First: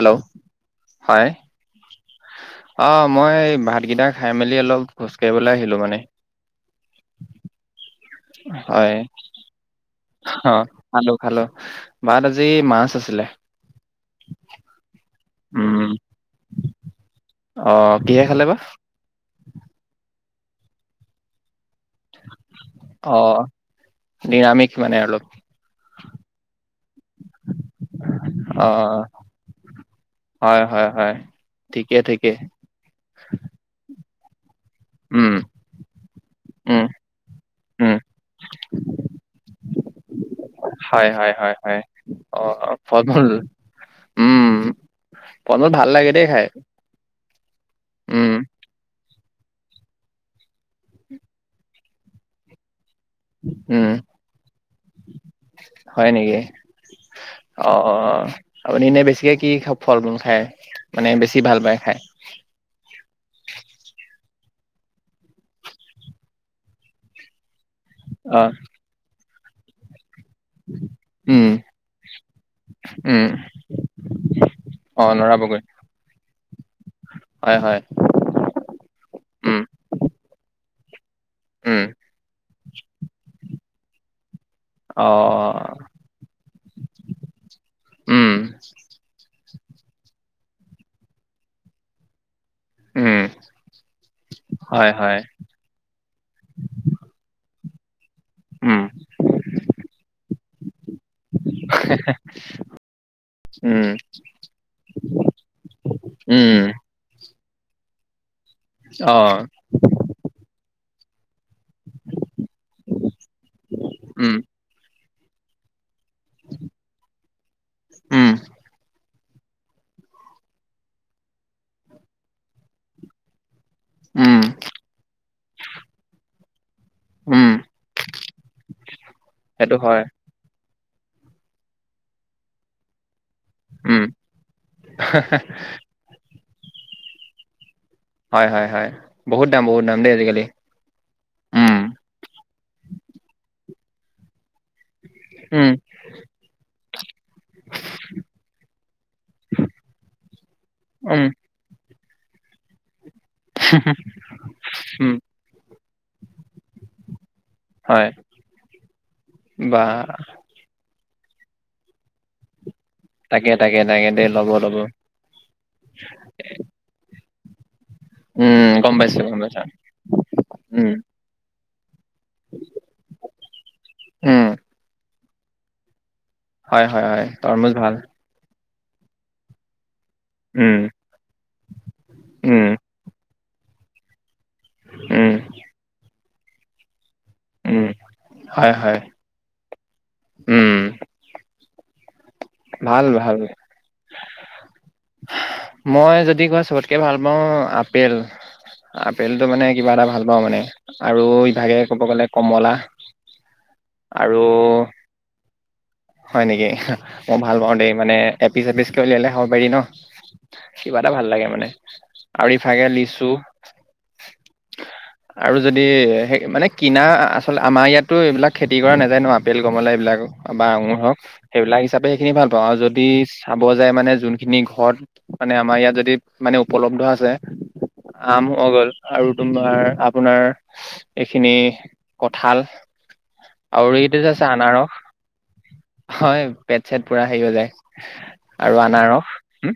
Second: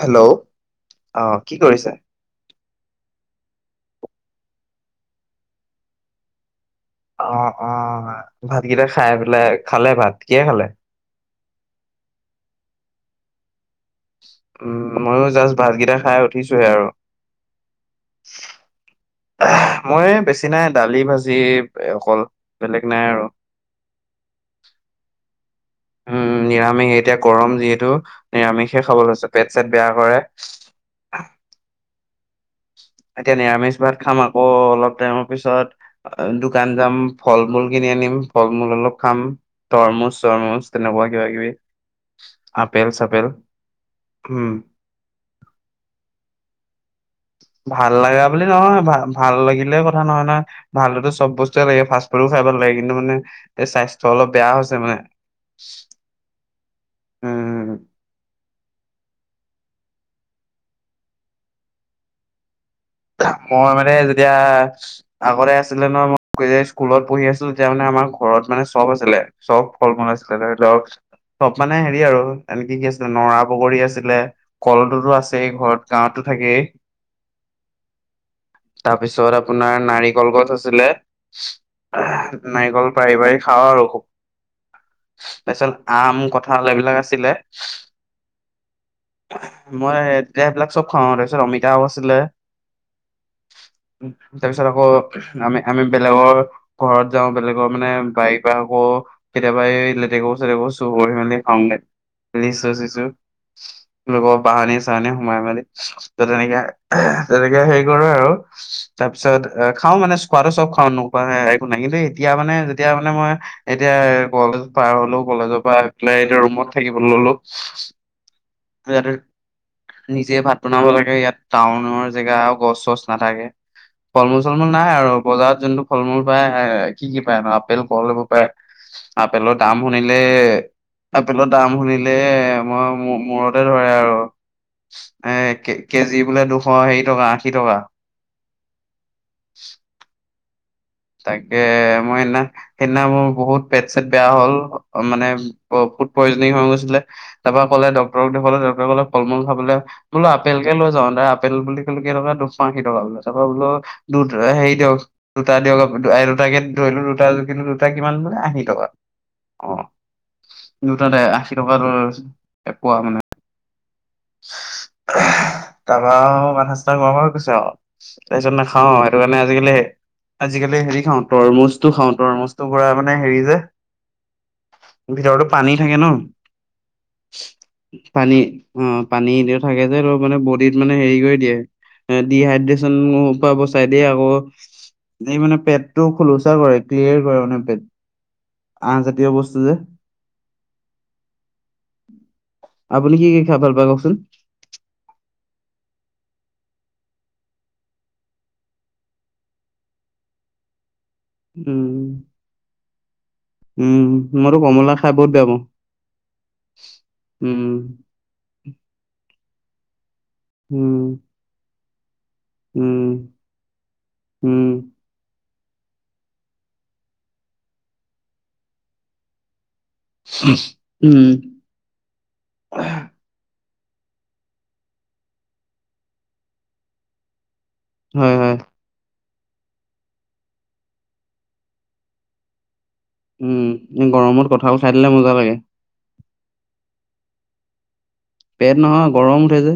Hello হয় অহ, কি কৰিছে? অ মই ভাতকেইটা খাই মেলি অলপ খোজ কাঢ়িবলৈ আহিলো মানে। অ অ ভাতকেইটা হয় খাই পেলাই, খালে ভাত কিহেৰে অ খালে? খালো খালো ভাত আজি মাছ আছিলে। ময়ো জাষ্ট উম ভাতকেইটা খাই উঠিছো হে আৰু। অ কিহেৰে খালে বা? চিনাই দালি ভাজিব অকল বেলেগ নাই অ আৰু, নিৰামিষ মানে অলপ উম নিৰামিষ এতিয়া গৰম যিহেতু অ নিৰামিষে খাব লৈছে, পেট চট বেয়া কৰে হয় হয় হয় ঠিক, এতিয়া নিৰামিষ ভাত খাম আকৌ, অলপ টাইমৰ উম পিছত দোকান উম যাম, ফল মূল কিনি উম আনিম ফল মূল অলপ খাম। তৰমুজ তৰমুজ হয় তেনেকুৱা হয় কিবা কিবি, হয় হয় অ অ ফল মূল, উম হম। [unintelligible] ভাল লাগে দেই খাই। ভাল লগা উম বুলি নহয়, ভাল, ভাল লাগিলে কথা নহয় নহয়, ভালতো চব বস্তুৱে লাগে ফাষ্ট ফুডো খাই ভাল লাগে। কিন্তু, মানে এই উম স্বাস্থ্য অলপ বেয়া হৈছে মানে। হয় নেকি উম অ অঁ। আপুনি এনেই বেছিকে কি ফল ফূল খায়, মানে বেছি ভাল পায় খায়? এতিয়া আগতে আছিলে ন মই স্কুলত পঢ়ি আছিলোঁ। এতিয়া মানে আমাৰ অ ঘৰত মানে চব আছিলে চব ফল মূল আছিলে, ধৰি লওক উম সব মানে হেৰি আৰু এনেকে কি আছিলে উম নৰা বগৰী আছিলে অ কলটোতো আছে এই নৰাবগৈ ঘৰত গাঁৱ। থাকে। হয় হয়। তাৰপিছত উম আপোনাৰ নাৰিকল গছ আছিলে। উম নাৰিকল পাৰি পাৰি খাওঁ আৰু খুব। অ তাৰপিছত আম কঠ এইবিলাক আছিলে। উম মই এতিয়া এই বিলাক চব খাওঁ তাৰপিছত অমিতাও আছিলে। উম তাৰপিছত আকৌ হয় হয় আমি আমি বেলেগৰ ঘৰত যাওঁ বেলেগ কৰ মানে বাৰী পাৰ ক উম কেতিয়াবা এই লেটেকুৰ চেটেক চুৰ কৰি মেলি খাওঁগে লিচু চিছো উম লোকৰ বাহানী চাহানি উম - অ তাৰপিছত খাওঁ মানে খোৱা টো চব খাওঁ নোখুওৱা নাই। নাহিলেই কিন্তু এতিয়া মানে যেতিয়া মানে মই এতিয়া উম কলেজ পাৰ হলো কলেজৰ পৰা- পাই এতিয়া ৰুমত থাকিবলৈ ললো। উম নিজে ভাত বনাব লাগে ইয়াত টাউনৰ জেগা আৰু গছ চছ নাথাকে। ফল মূল উম চল মূল নাই আৰু বজাৰত যোনটো ফল মূল পায় কি কি পায় ন উম আপেল কল ল'ব পাৰে আপেলৰ সেইটো দাম হয় শুনিলে আপেলৰ দাম শুনিলে মই মূৰত ধৰে উম আৰু এ কেজি বোলে দুশ হেৰি টকা আশী টকা। হয় হয় হয় বহুত দাম বহুত দাম দেই আজিকালি। তাকে উম মই সেইদিনা সেইদিনা মোৰ বহুত পেট চেট বেয়া হ'ল। মানে উম ফুড পয়জনিং হৈ গৈছিলে। তাৰপৰা ক'লে ডক্টক দেখুৱলে ড্টৰে ক'লে ফল মূ খাবলৈ বোলো আপেল কে লৈ যাওঁ দ উম আপেল বুলি কেইটকা দুশ আশী টকা বোলে তকা বোলো দু হেৰি দিয়ক উম দুটা দিয়ক। দুট কে ধৰিলো দুটা জুখিলো দুটা হয় কিমান মানে আী টকা অ বা দু আশী টকা দুটাতে তাকে তাকে তাকে। দেই ল'ব ল'ব তাৰপাও মাথা চাথা গৰম হৈ কৈছা তাৰপিছত উম নাখাও গম পাইছো সেইটো গম কাৰণে পাইছো আজিকালি আজিকালি উম হেৰি খাও তৰমুজ খাও ত তৰমুজ টো পৰা হেৰি যে উম ভিতো পানী থাকে ন। হয় হয় হয় তৰমুজ ভাল। পানী অ পানী দি থাকে যে অলপ। মানে বডিত উম মানে হেৰি কৰি দিয়ে এ উম ডিহাইড্ৰেচন প ব চাই দিয়ে আকৌ উম এই মানে পেট টো খোলচা কৰে ক্লিয়াৰ মানেে উম হয় হয় আহজাতীয় বস্তু যে। উম। উম। ভাল ভাল। কি খাই ভাল পায় কওকচোন? মই যদি কোৱা চবতকৈ ভাল পাওঁ আপেল আপেলটো মানে কিবা এটা ভাল পাওঁ মানে। আৰু ইভাগে ক'ব উম গ'লে কমলা। উম আৰু মইতো কমলা খাই বহুত বেয়া পাওঁ। হয় নেকি? ভাল পাওঁ দেই উম মানে এপিচ এপিচকে উলিয়ালে হব পাৰি ন কিবা এটা উম ভাল লাগে মানে। আউৰিফাগে লিচু। উম উম আৰু যদি সেই মানে কিনা আচলতে আমাৰ ইয়াতো এইবিলাক খেতি কৰা নাযায় ন আপেল গমলা এইবিলাক বা আঙুৰ হওক উম সেইবিলাক হিচাপে সেইখিনি ভাল পাওঁ আৰু যদি- খাব যায় মানে যোনখিনি ঘৰত মানে আমাৰ ইয়াত যদি মানে উপলব্ধ আছে। হয় আম হয় মগল আৰু- তোমাৰ আপোনাৰ এইখিনি কঠাল। উম গৰমত কঁঠাল খাই দিলে মজা লাগে। হয় পেট চেট পুৰা হেৰি হৈ যায়। পেট আৰু নহয় আনাৰস গৰম উঠে যে উম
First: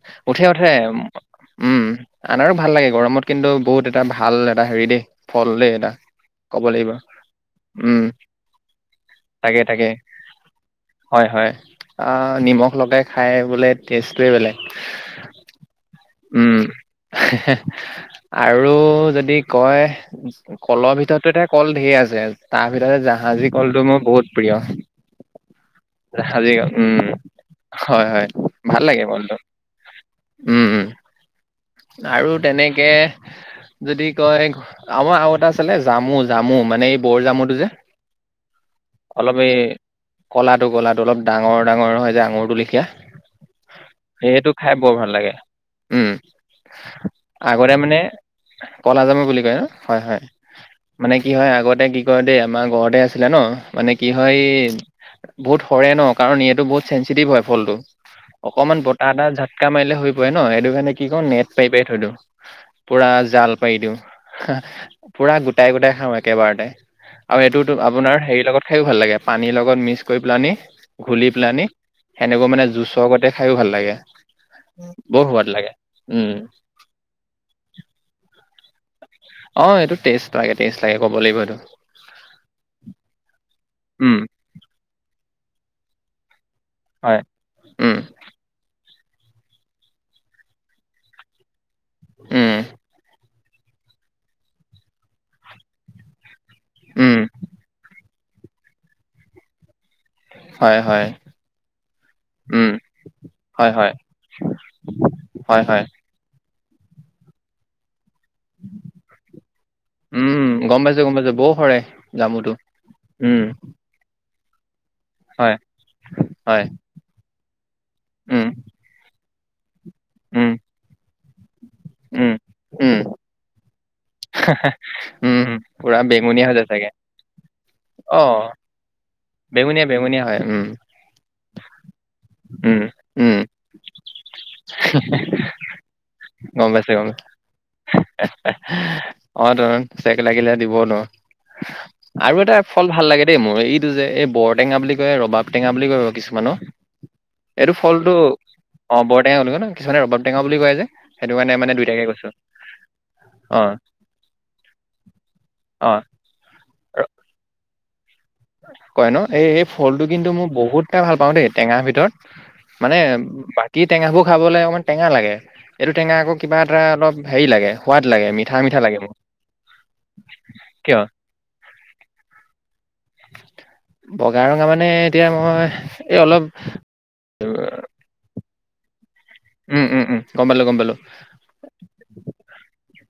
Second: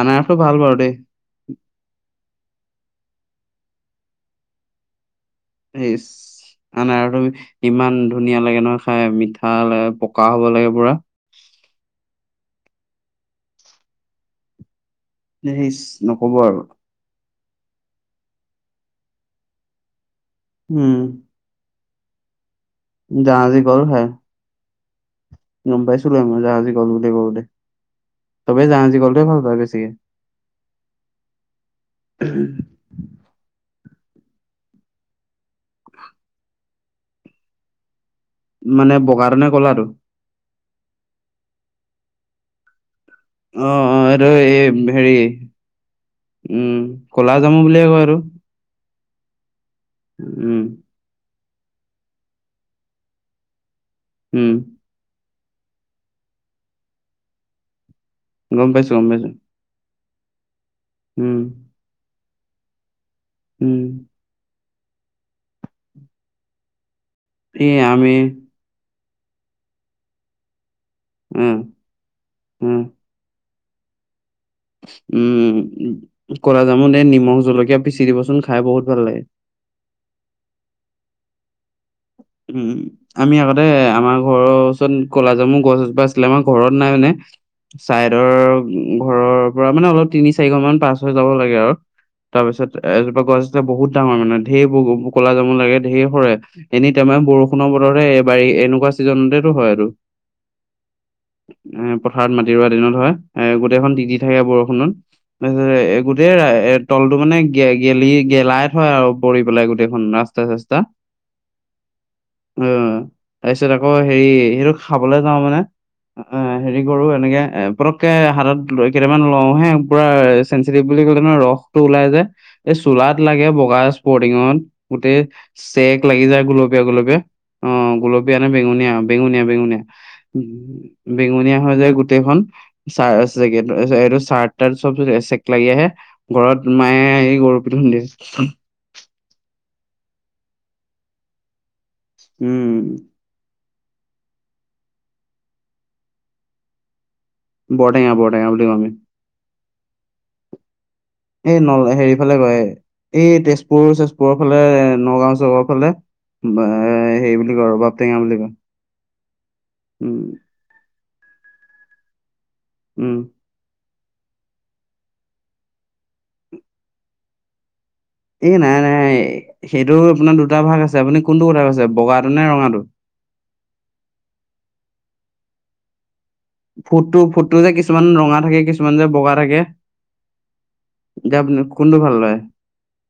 আনাৰসটো উঠে ভাল উঠে বাৰু দেই। উম। আনাৰো ভাল লাগে গৰমত কিন্তু বহুত এটা ভাল এটা হেৰি দেই। ফল দেই স এটা [unintelligible] ক'ব লাগিব আনাৰস তুমি ইমান উম ধুনীয়া লাগে নহয় খাই মিঠা তাকে তাকে পকা হ'ব লাগে পুৰা। হয় হয় অ নিমখ লগাই খাই বোলে টেষ্টটোৱে বেলেগ। ইচ নকব উম আৰু। আৰু যদি কয় উম কলৰ ভিতটো এতিয়া কল ধে আছে তাৰ ভিততে জাহাজী কল কলটো খাই মোৰ বহুত প্ৰিয়। গম পাইছিলো মই জাহাজী কল গল বুলি উম কো দে হয় হয় তবেই ভাল জাহাজী লাগে গলটোৱে কলটো ভাল পায় বেছিকে। [inaudible] উম উম আৰু তেনেকে যদি কয় আমাৰ আও এটা আছিলে জামু- জামু মানে এই বৰ জামুটো যে। মানে বগাটোনে ক'লাটো। টো ক'লাটো অলপ ডাঙৰ- ডাঙৰ হয় যে আঙুৰটো লেখীয়া। অ' এইটো সেইটো এই খাই বৰ ভাল হেৰি লাগে উম উম, ক'লা জামো বুলিহে কয় এটো। ক'লাজামো বুলি কয় ন হয়-হয় মানে কি হয় আগতে কি কয় দেই আমাৰ ঘৰতে আছিলে ন মানে কি হয় উম বহুত সৰে ন কাৰণ এইটো বহুত চেঞ্চিটিভ হয় ফলটো। গম অকমান পাইছো গম বতাহ এটা পাইছো ঝাতকা মাৰিলে সৰি পৰে ন, সেইটো কাৰণে কি কই উম নেট পাৰি পাৰি থৈ দিওঁ, পুৰা জাল পাৰি উম দিওঁ। পুৰা গোটাই-গোটাই খাওঁ একেবাৰতে আৰু এই এইটোতো আমি আপোনাৰ হেৰিৰ লগত খাইও ভাল লাগে। পানীৰ লগত মিক্স কৰি পেলানি ঘুলি অ পেলানি সেনেকৈ মানে অ জুচৰ গটে - খাইও ভাল লাগে। বৰ সোৱাদ উম, লাগে উম। ক'লা জামূত এই নিমখ জলকীয়া পিচি দিবচোন। খাই বহুত ভাল লাগে অ', এইটো তেষ্ট লাগে- তেষ্ট লাগে ক'ব লাগিব এইটো। উম, আমি আগতে আমাৰ উম ঘৰৰ ওচৰত ক'লাজামু গছ এজোপা আছিলে আমাৰ ঘৰত নাই মানে হয় উম চাইদৰ ঘৰৰ পৰা মানে অলপ তিনি চাৰি ঘৰ মান পাছ হৈ যাব লাগে আৰু তাৰ উম পিছত এজোপা গছ বহুত ডাঙৰ মানে ঢেৰ ক'লা জামো লাগে ঢেৰ সৰে, এনেই তোমাৰ উম বৰষুণৰ বতৰ বা ই এনেকুৱা ছিজনতেটো হয় এটো। হয়- হয়। এ পথাৰত মাটি দৰা উম দিনত হয় এ হয় হয় গোটেইখন টিতি থাকে বৰষুণত। হয় তাৰপিছত হয় এ গোটেই এ তলটো মানে গেলি গেলাই থই আৰু পৰি পেলাই গোটেইখন ৰাস্তা উম গম চাষ্টা। পাইছো গম পাইছো বৰ সৰে জামুটো অ' উম তাৰপিছত আকৌ হেৰি সেইটো খাবলে যাওঁ হয় মানে আ হয় হেৰি কৰো এনেকে পতককে উম হাতত লৈ কেইটামান লওঁ হে পুৰা উম চেনছিটিভ বুলি ক'লে ন ৰসটো ওলাই যায়, উম এই উম চোলাত লাগে বগা স্পৰ্টিঙত গোটেই উম পুৰা চেক লাগি যায় বেঙুনীয়া হৈ গুলপীয়া- চাগে গুলপীয়া। অ' অ গুলপীয়া নে বেঙুনীয়া বেঙুনীয়া- বেঙুনীয়া -বেঙুনীয়া হৈ যায় গোটেইখন। উম চা উম [unintelligible] এইটো চাৰ্ট তাৰ্ত চব চেক লাগি আহে ঘৰত গম পাইছো গম পাইছো মায়ে আহি গৰু পিতন দিয়ে। অ' টোন চেক লাগিলে দিব ন আৰু এটা উম ফল ভাল লাগে দেই মোৰ এই টো যে এই বৰটেঙা বুলি কয় ৰবাব টেঙা বুলি কয় বাৰু কিছুমানৰ এইটো বৰটেঙা ফলটো বৰটেঙা বুলি কওঁ আমি অ' বৰটেঙা বুলি কয় ন কিছুমানে ৰবাব টেঙা বুলি কয় যে সেইটো কাৰণে এই মানে দুইটাকে কৈছোঁ। [unintelligible] এই তেজপুৰ চেজ পুৰৰ ফালে নগাঁও চহৰ ফালে অ হেৰি বুলি কয়, আৰু ৰবাবটেঙা বুলি কয়। কয় ন এই- এই ফলটো উম কিন্তু মই বহুতটা ভাল পাওঁ দেই টেঙাৰ ভিতৰত মানে উম বাকী টেঙাবোৰ খাবলৈ অকণমান টেঙা লাগে, এইটো টেঙা আকৌ কিবা এটা অলপ হেৰি লাগে। সোৱাদ লাগে এ মিঠা মিঠা নাই- লাগে নাই মোক সেইটো আপোনাৰ দুটা ভাগ আছে কিয় আপুনি কোনটো কথা কৈছে বগাটো নে ৰঙাটো। বগা ৰঙা মানে এতিয়া মই এই অলপ ফুটটো- ফুটটো যে কিছুমান ৰঙা থাকে কিছুমান যে বগা থাকে উম উম-উম, গম পালোঁ - গম পালোঁ। এতিয়া আপুনি কোনটো ভাল লয়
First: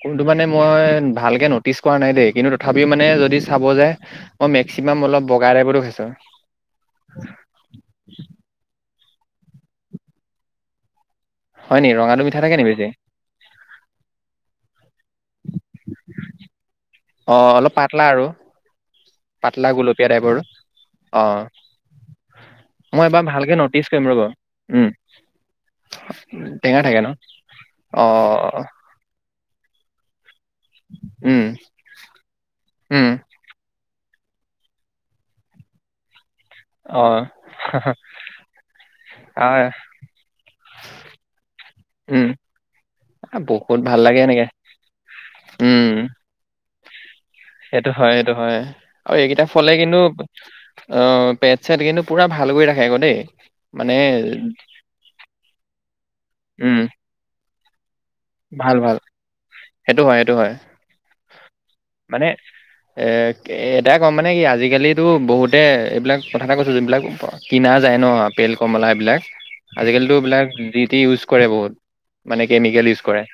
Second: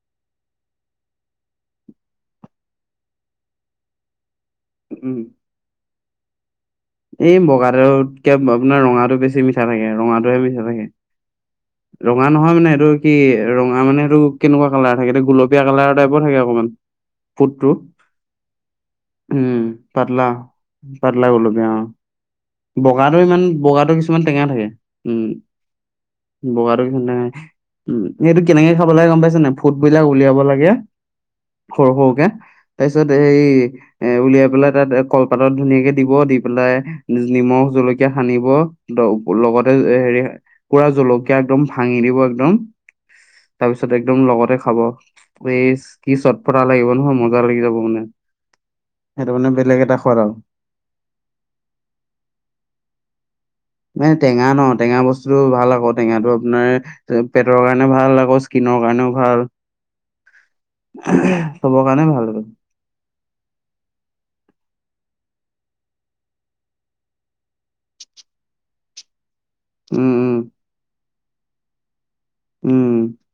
কোনটো মানে মই ভালকে নটিছ কৰা নাই দেই, কিন্তু তথাপিও মানে যদি চাব যাই মই মেক্সিমাম উম অলপ বগাই টাইপতো খাইছোঁ। এই বগাটোতকে আপোনাৰ ৰঙাটো বেছি মিঠা থাকে, ৰঙাটোহে মিঠা থাকে। হয় নি ৰঙাটো ৰঙা মিঠা নহয় থাকে নি মানে, সেইটো বেছি কি ৰঙা মানে সেইটো কেনেকুৱা কালাৰ থাকে এটো গোলপীয়া কালাৰ টাইপৰ থাকে অকমান অ ফুটটো। অলপ পাতলা আৰু উম, পাতলা গুলপীয়া পাতলা টাইপৰ - অ পাতলা গুলপীয়া অ। মই বগাটো এবাৰ ইমান ভালকে নটিচ বগাটো কৰিম ৰ'ব কিছুমান টেঙা থাকে, উম। টেঙা বগাটো থাকে ন হেনু উ অ এইটো কেনেকে খাবলে লাগে গম পাইছে নে ফুট বিলাক উলিয়াব লাগে উম সৰু সৰুকে উম তাৰপিছত এই এ উলিয়াই পেলাই তাত কলপাতত ধুনীয়াকে দিব দি পেলাই অ নিমখ জলকীয়া সানিব আহ লগতে হেৰি পুৰা জলকীয়া একদম ভাঙি দিব উম একদম আ, তাৰ বহুত পিছত ভাল একদম লাগে এনেকে লগতে খাব ইচ্ উম কি চত পটা লাগিব নহয় মজা লাগি যাব সেইটো মানে হয় সেইটো হয় আৰু সেইটো এইকেইটা মানে ফলে বেলেগ এটা কিন্তু সোৱাদ আৰু। অ অ পেট চেট কিন্তু পুৰা ভাল কৰি ৰাখে আকৌ দেই মানে নিবব মে উম ত পেট পেটৰ কাৰণে ভাল আকৌ স্কিনৰ কাৰণেও ভাল সেইটো হয় সেইটো হয় চবৰ কাৰণে ভাল মানে আৰু এ এটাই ক'ম মানে কি আজিকালিতো বহুতে এইবিলাক কথা এটা কৈছো যোনবিলাক কিনা যায় ন তেল কমলা বিলাক আজিকালিতো উম এবিলাক জি টি ইউজ কৰে বহুত মানে উম কেমিকেল ইউজ কৰে উম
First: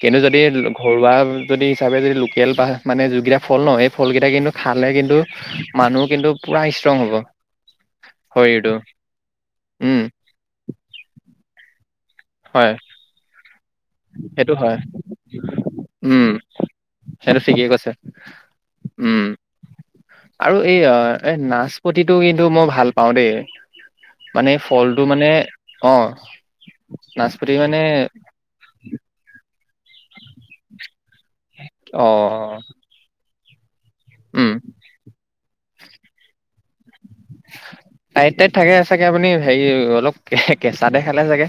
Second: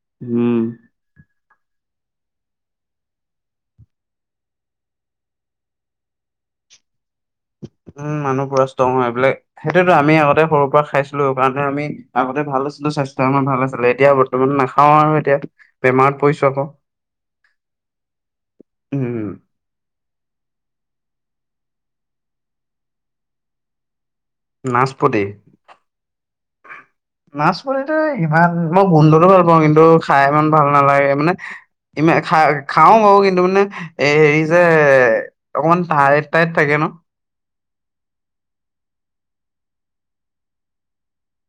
কিন্তু যদি উম ঘৰুৱা যদি হিচাপে যদি লোকেল পাই মানে যিগিটা ফল নহ সেই ফলকেইটা কিন্তু খালে কিন্তু মানুহ কিন্তু পুৰা ষ্ট্ৰং হ'ব উম মানুহ পুৰা শৰীৰটো ষ্টং হয় এবিলোক সেইটোৱেত উম আমি আগতে সৰুৰ পৰা খাইছিলো হেকাৰণে আমি আগতে ভাল হয় আছিলো স্বাস্থ্য আমাৰ ভাল আ ছিলো এতিয়া বৰ্তমান সেইটো হয় নাখাও আৰু এতিয়া বেমাৰত পৰিছো আক উম সেইটো ঠিকেই কৈছে উম আৰু এই অ এ নাচপতিটো কিন্তু মই ভাল পাওঁ দেই মানে ফলটো নাচপতি মানে অ নাচপাতি মানে নাচপতিটো ইমান মই গোন্ধটো ভাল পাওঁ কিন্তু খাই ইমান ভাল নালাগে মানে ইমা খাই অ খাও বাৰু কিন্তু মানে এ হেৰি উম, যে অকমান টাইত টাইত থাকে ন টাইত টাইত থাকে চাগে আপুনি হেৰি অলপ কে কেঁচাতে খালে চাগে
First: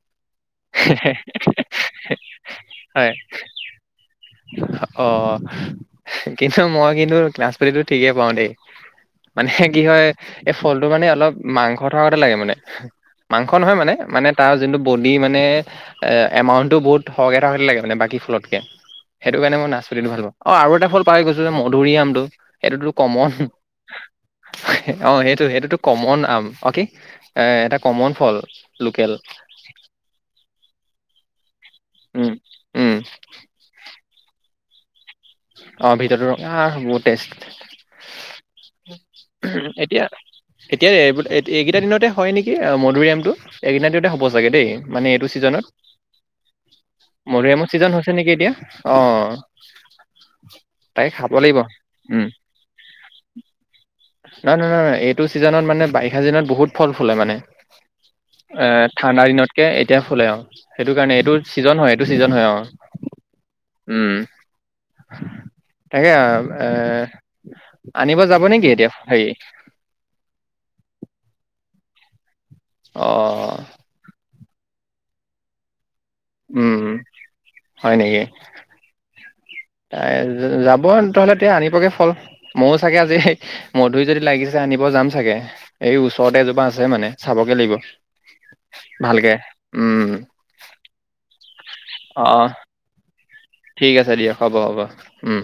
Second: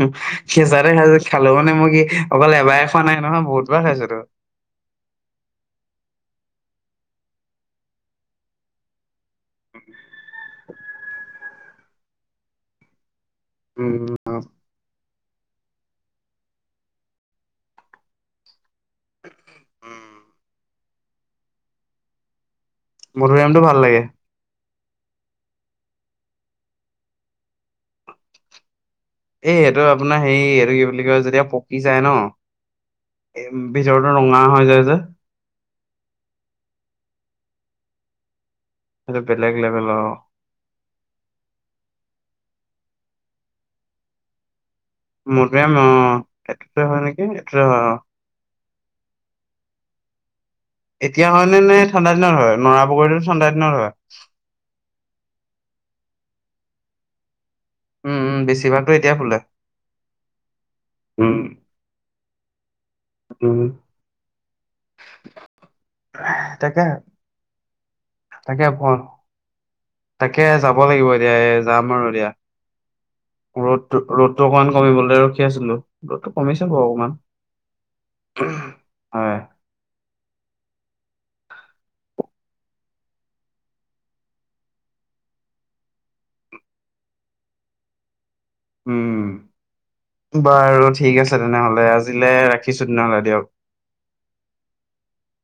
উম কেঁচাতে খাইছো খালো মানে মই কি অকল এবাৰে খোৱা হয় নাই নহয় বহুতবাৰ খাইছো ত অ কি মই কিন্তু নাচপতিটো ঠিকেই পাও দেই মানে কি হয় এই ফলটো মানে অলপ মাংস থকাগতে লাগে মানে মাংস নহয় মানে উম। মানে তাৰ যোনটো বন দি মানে এ এমাউন্টটো বহুত সৰহকে সহ লাগে মানে বাকী ফুৰতকে সেইটো কাৰণে মই নাচ পতিটো উম ভাল পাওঁ অ আৰু এটা ফল পাই গৈছো মধুৰি আমটো এইটোতো কমন মধুৰআমটো ভাল লাগে অ সেইটো সেইটোতো কমন আম অ কি এ এটা কমন ফল লোকেল এই এইটো আপোনাৰ হেই এইটো কি বুলি কয় যেতিয়া পকি যায় ন উম, উম, এ ভিতৰতো ৰঙা হই যাই যে অ ভিতৰতো ৰঙা বহুত টেষ্ট সেইটো বেলেগ লেভেলৰ। এতিয়া এতিয়া এ এইকেইটা দিনতে হয় নিকি কি মধুুৰীআমটো এইকেইতা দিনতে হ'ব চাগে দেই মানে এইটো ছিজনত মধুৰিআম অ এইটোতে হয় নেকি এইটোতে মধুৰিআমৰ হয় ছিজন অ। হৈছে নিকি এতিয়া অ তাকে খাব এতিয়া লাগিব হয়নে নে ঠাণ্ডা উম দিনত হয় নৰা বগৰীতো ঠাণ্ডা দিনত হয় নহয় নহয় এইটো ছিজনত মানে বাৰিষা চিজনত বহুত ফল ফুলে মানে উম উম এ বেছিভাগতো এতিয়া ঠাণ্ডা ফুলে। দিনতকে এতিয়া ফুলে আৰু সেইটো কাৰণে এইটো উম ছিজন হয় এইটো ছিজন হয় অ উম উম তাকে তাকে এ আনিব যাব তাকে নেকি এতিয়া কোৱা হেৰি তাকে যাব লাগিব এতিয়া যাম আৰু এতিয়া অ ৰ'দ ৰ'দটো অকমান কমিবলে ৰখি আছিলো ৰদটো কমিছে উম বাও অকমান হয় এ যাব তেনেহলে তেতিয়া আনিবগে ফল ময়ো চাগে আজি মধুৰি যদি লাগিছে আনিব যাম চাগে, এই ওচৰতে এজোপা আছে মানে চাবগে লাগিব। উম, ভালকে উম বাৰু ঠিক আছে তেনেহ'লে অ আজিলে ৰাখিছো তেনেহ'লে দিয়ক। ঠিক আছে দিয়া। হ'ব হ'ব উম।